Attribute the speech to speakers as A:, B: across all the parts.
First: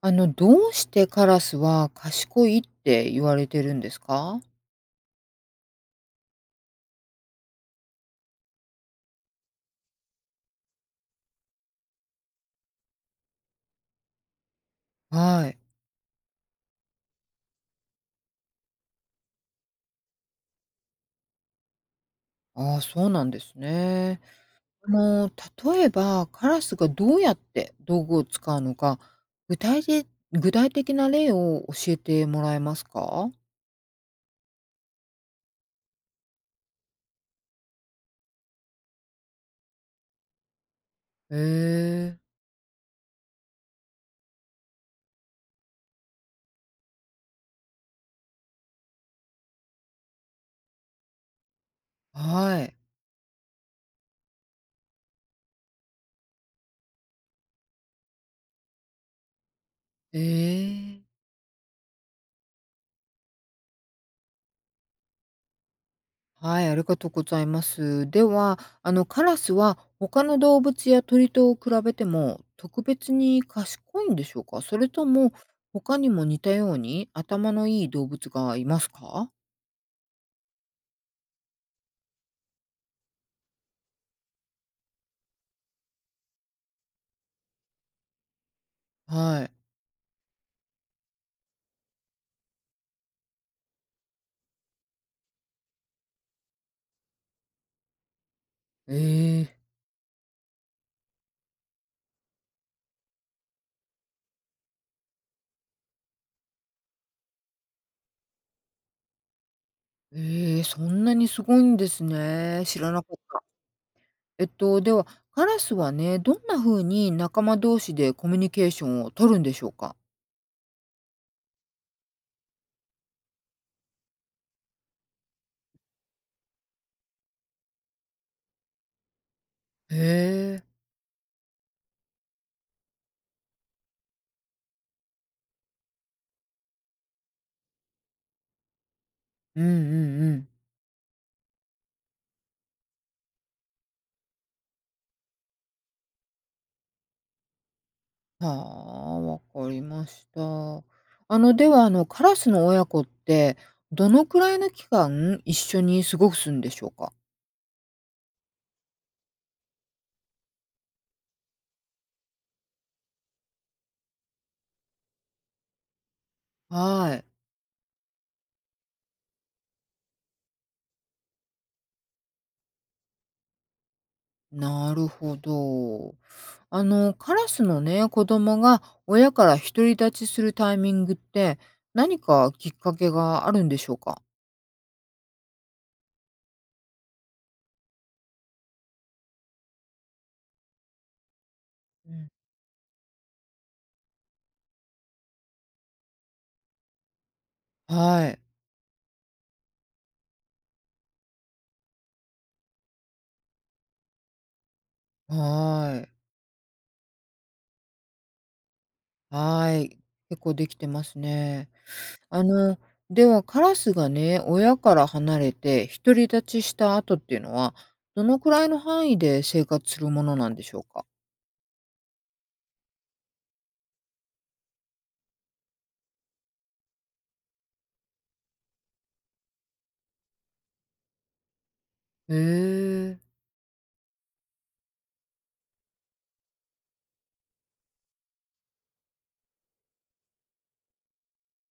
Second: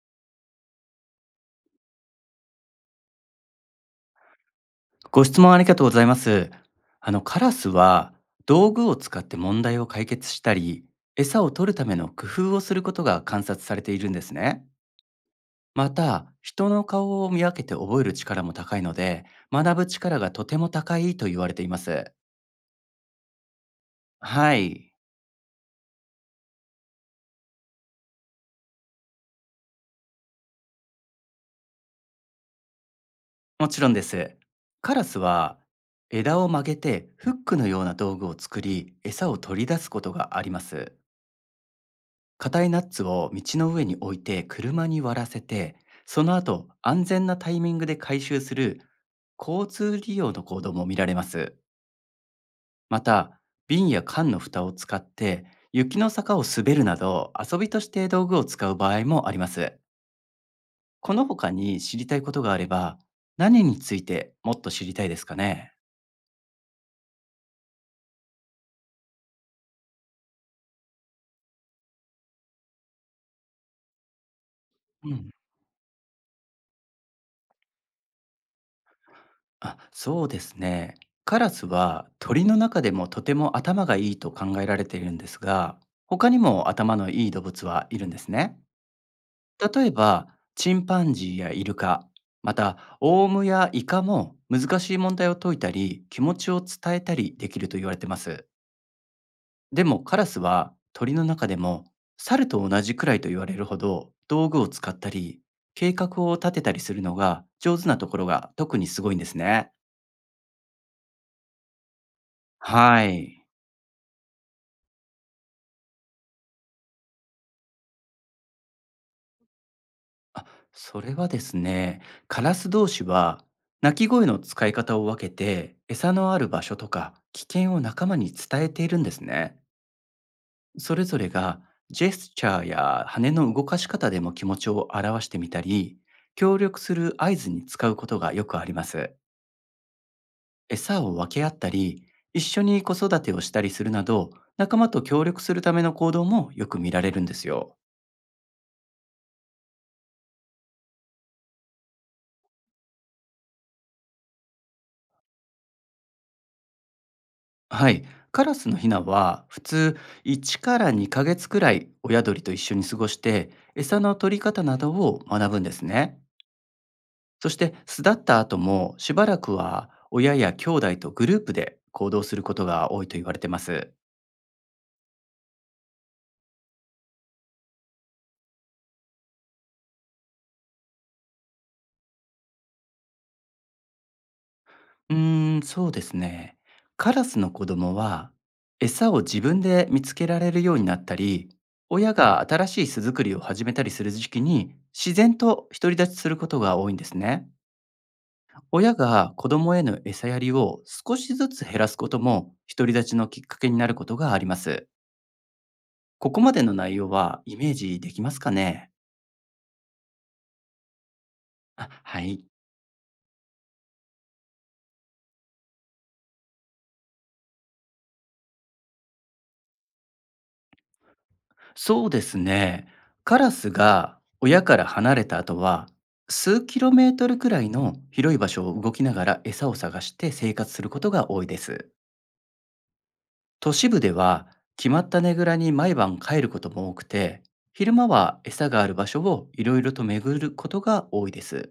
A: どうしてカラスは賢いって言われてるんですか？
B: ご質問ありがとうございます。カラスは道具を使って問題を解決したり、餌を取るための工夫をすることが観察されているんですね。
A: はい。
B: また、人の顔を見分けて覚える力も高いので、学ぶ力がとても高いと言われています。
A: ああ、そうなんですね。
B: はい、
A: あの、例えば、カラスがどうやって道具を使うのか、具体的具体的な例を教えてもらえますか？
B: もちろんです。カラスは枝を曲げてフックのような道具を作り、餌を取り出すことがあります。
A: へえ、
B: 硬いナッツを道の上に置いて車に割らせて、その後、安全なタイミングで回収する交通利用の行動も見られます。
A: はい。
B: また、瓶や缶の蓋を使って雪の坂を滑るなど遊びとして道具を使う場合もあります。
A: ええ。
B: この他に知りたいことがあれば、何についてもっと知りたいですかね。
A: はい、ありがとうございます。では、あのカラスは他の動物や鳥と比べても特別に賢いんでしょうか？それと
B: うん。
A: も他にも似たように頭のいい動物がいますか？
B: あ、そうですね。カラスは鳥の中でもとても頭がいいと考えられているんですが、他にも頭のいい動物はいるんですね。
A: はい。
B: 例えば、チンパンジーやイルカ、またオウムやイカも難しい問題を解いたり、気持ちを伝えたりできると言われてます。
A: えー。
B: でもカラスは鳥の中でも猿と同じくらいと言われるほど道具を使ったり、計画を立てたりするのが上手なところが特にすごいんですね。
A: ええ、そんなにすごいんですね。知らな
B: は
A: かっ
B: い。
A: た。えっと、では、カラスはね、どんな風に仲間同士でコミュニケーションを取るんでしょうか？
B: あ、それはですね、カラス同士は鳴き声の使い方を分けて、餌のある場所とか危険を仲間に伝えているんですね。
A: へえ。
B: それぞれがジェスチャーや羽の動かし方でも気持ちを表してみたり、協力する合図に使うことがよくあります。
A: うんうんうん。
B: 餌を分け合ったり、一緒に子育てをしたりするなど、仲間と協力するための行動もよく見られるんですよ。
A: はあ、わかりました。では、カラスの親子って、どのくらいの期間一緒に過ごすんでしょうか？
B: はい、カラスのヒナは普通1から2ヶ月くらい親鳥と一緒に過ごして餌の取り方などを学ぶんですね。
A: はい、
B: そして巣立った後もしばらくは親や兄弟とグループで行動することが多いと言われてます。
A: なるほど。あの、カラスのね、子供が親から独り立ちするタイミングって、何かきっかけがあるんでしょうか？
B: うーん、そうですね。カラスの子供は餌を自分で見つけられるようになったり、親
A: うん、
B: が新しい巣作りを始めたりする時期に自然と独り立ちすることが多いんですね。
A: はい、
B: 親が子供への餌やりを少しずつ減らすことも独り立ちのきっかけになることがあります。
A: はい、
B: ここまでの内容はイメージできますかね。
A: はい、結構できてますね。
B: あ、は
A: あ
B: い。
A: の、ではカラスがね、親から離れて独り立ちした後っていうのは、どのくらいの範囲で生活するものなんでしょうか？
B: そうですね。カラスが親から離れた後は、数キロメートルくらいの広い場所を動きながら餌を探して生活することが多いです。
A: へえ。
B: 都市部では決まったねぐらに毎晩帰ることも多くて、昼間は餌がある場所をいろいろと巡ることが多いです。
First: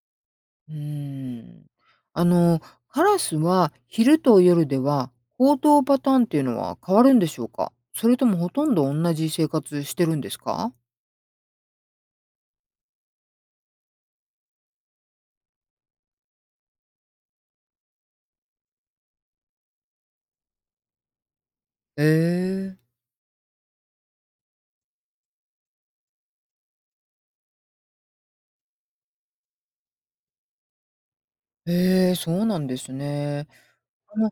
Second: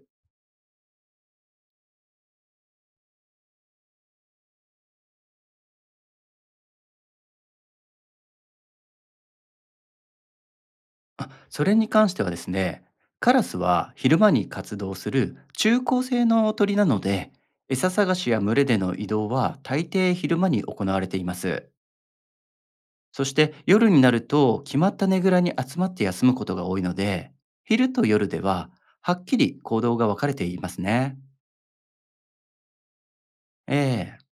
A: うーん。あの、カラスは昼と夜では行動パターンっていうのは変わるんでしょうか？それともほとんど同じ生活してるんですか？
B: あ、それに関してはですね、カラスは昼間に活動する中高生の鳥なので、餌探しや群れでの移動は大抵昼間に行われています。
A: へえ。
B: そして夜になると決まったねぐらに集まって休むことが多いので、昼と夜でははっきり行動が分かれていますね。
A: へえ、そうなんですね。
B: ええ、
A: あの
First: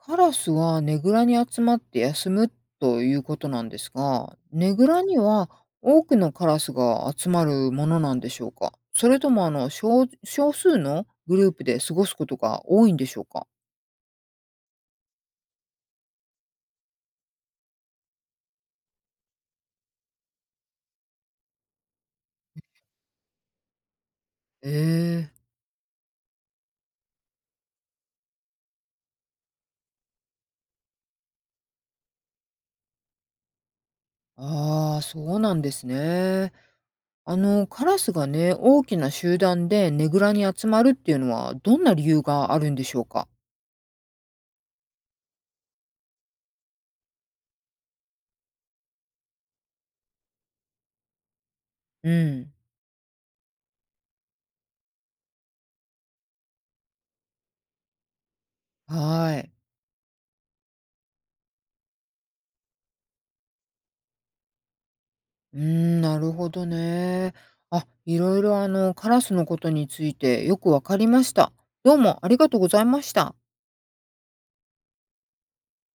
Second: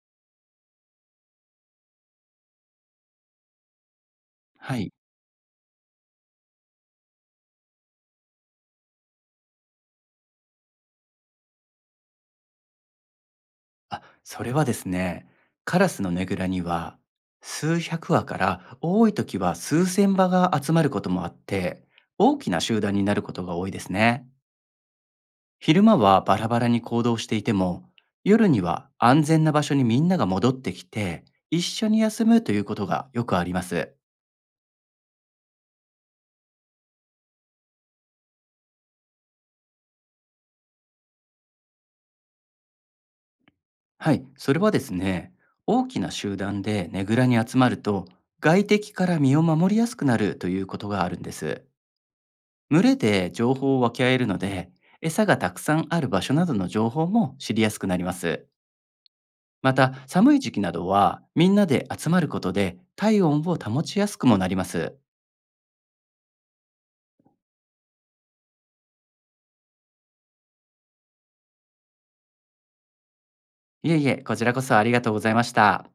A: カラスはねぐらに集まって休むということなんですが、ね
B: は
A: ぐ
B: い。
A: らには多くのカラスが集まるものなんでしょうか？それとも少数のグループで過ごすことが多いんでしょうか？
B: あ、それはですね、カラスのねぐらには数百羽から多い時は数千羽が集まることもあって、大きな集団になることが多いですね。
A: ええ、
B: 昼間はバラバラに行動していても、夜には安全な場所にみんなが戻ってきて、一緒に休むということがよくあります。
A: ああー、そうなんですね。あの、カラスがね、大きな集団でねぐらに集まるっていうのはどんな理由があるんでしょうか？
B: はい、それはですね、大きな集団でねぐらに集まると、外敵から身を守りやすくなるということがあるんです。
A: うん、
B: 群れで情報を分け合えるので、餌がたくさんある場所などの情報も知りやすくなります。
A: はい。
B: また、寒い時期などは、みんなで集まることで体温を保ちやすくもなります。
A: うーん、なるほどね。あ、いろいろあの、カラスのことについてよくわかりました。どうもありがとうございました。
B: いえいえ、こちらこそありがとうございました。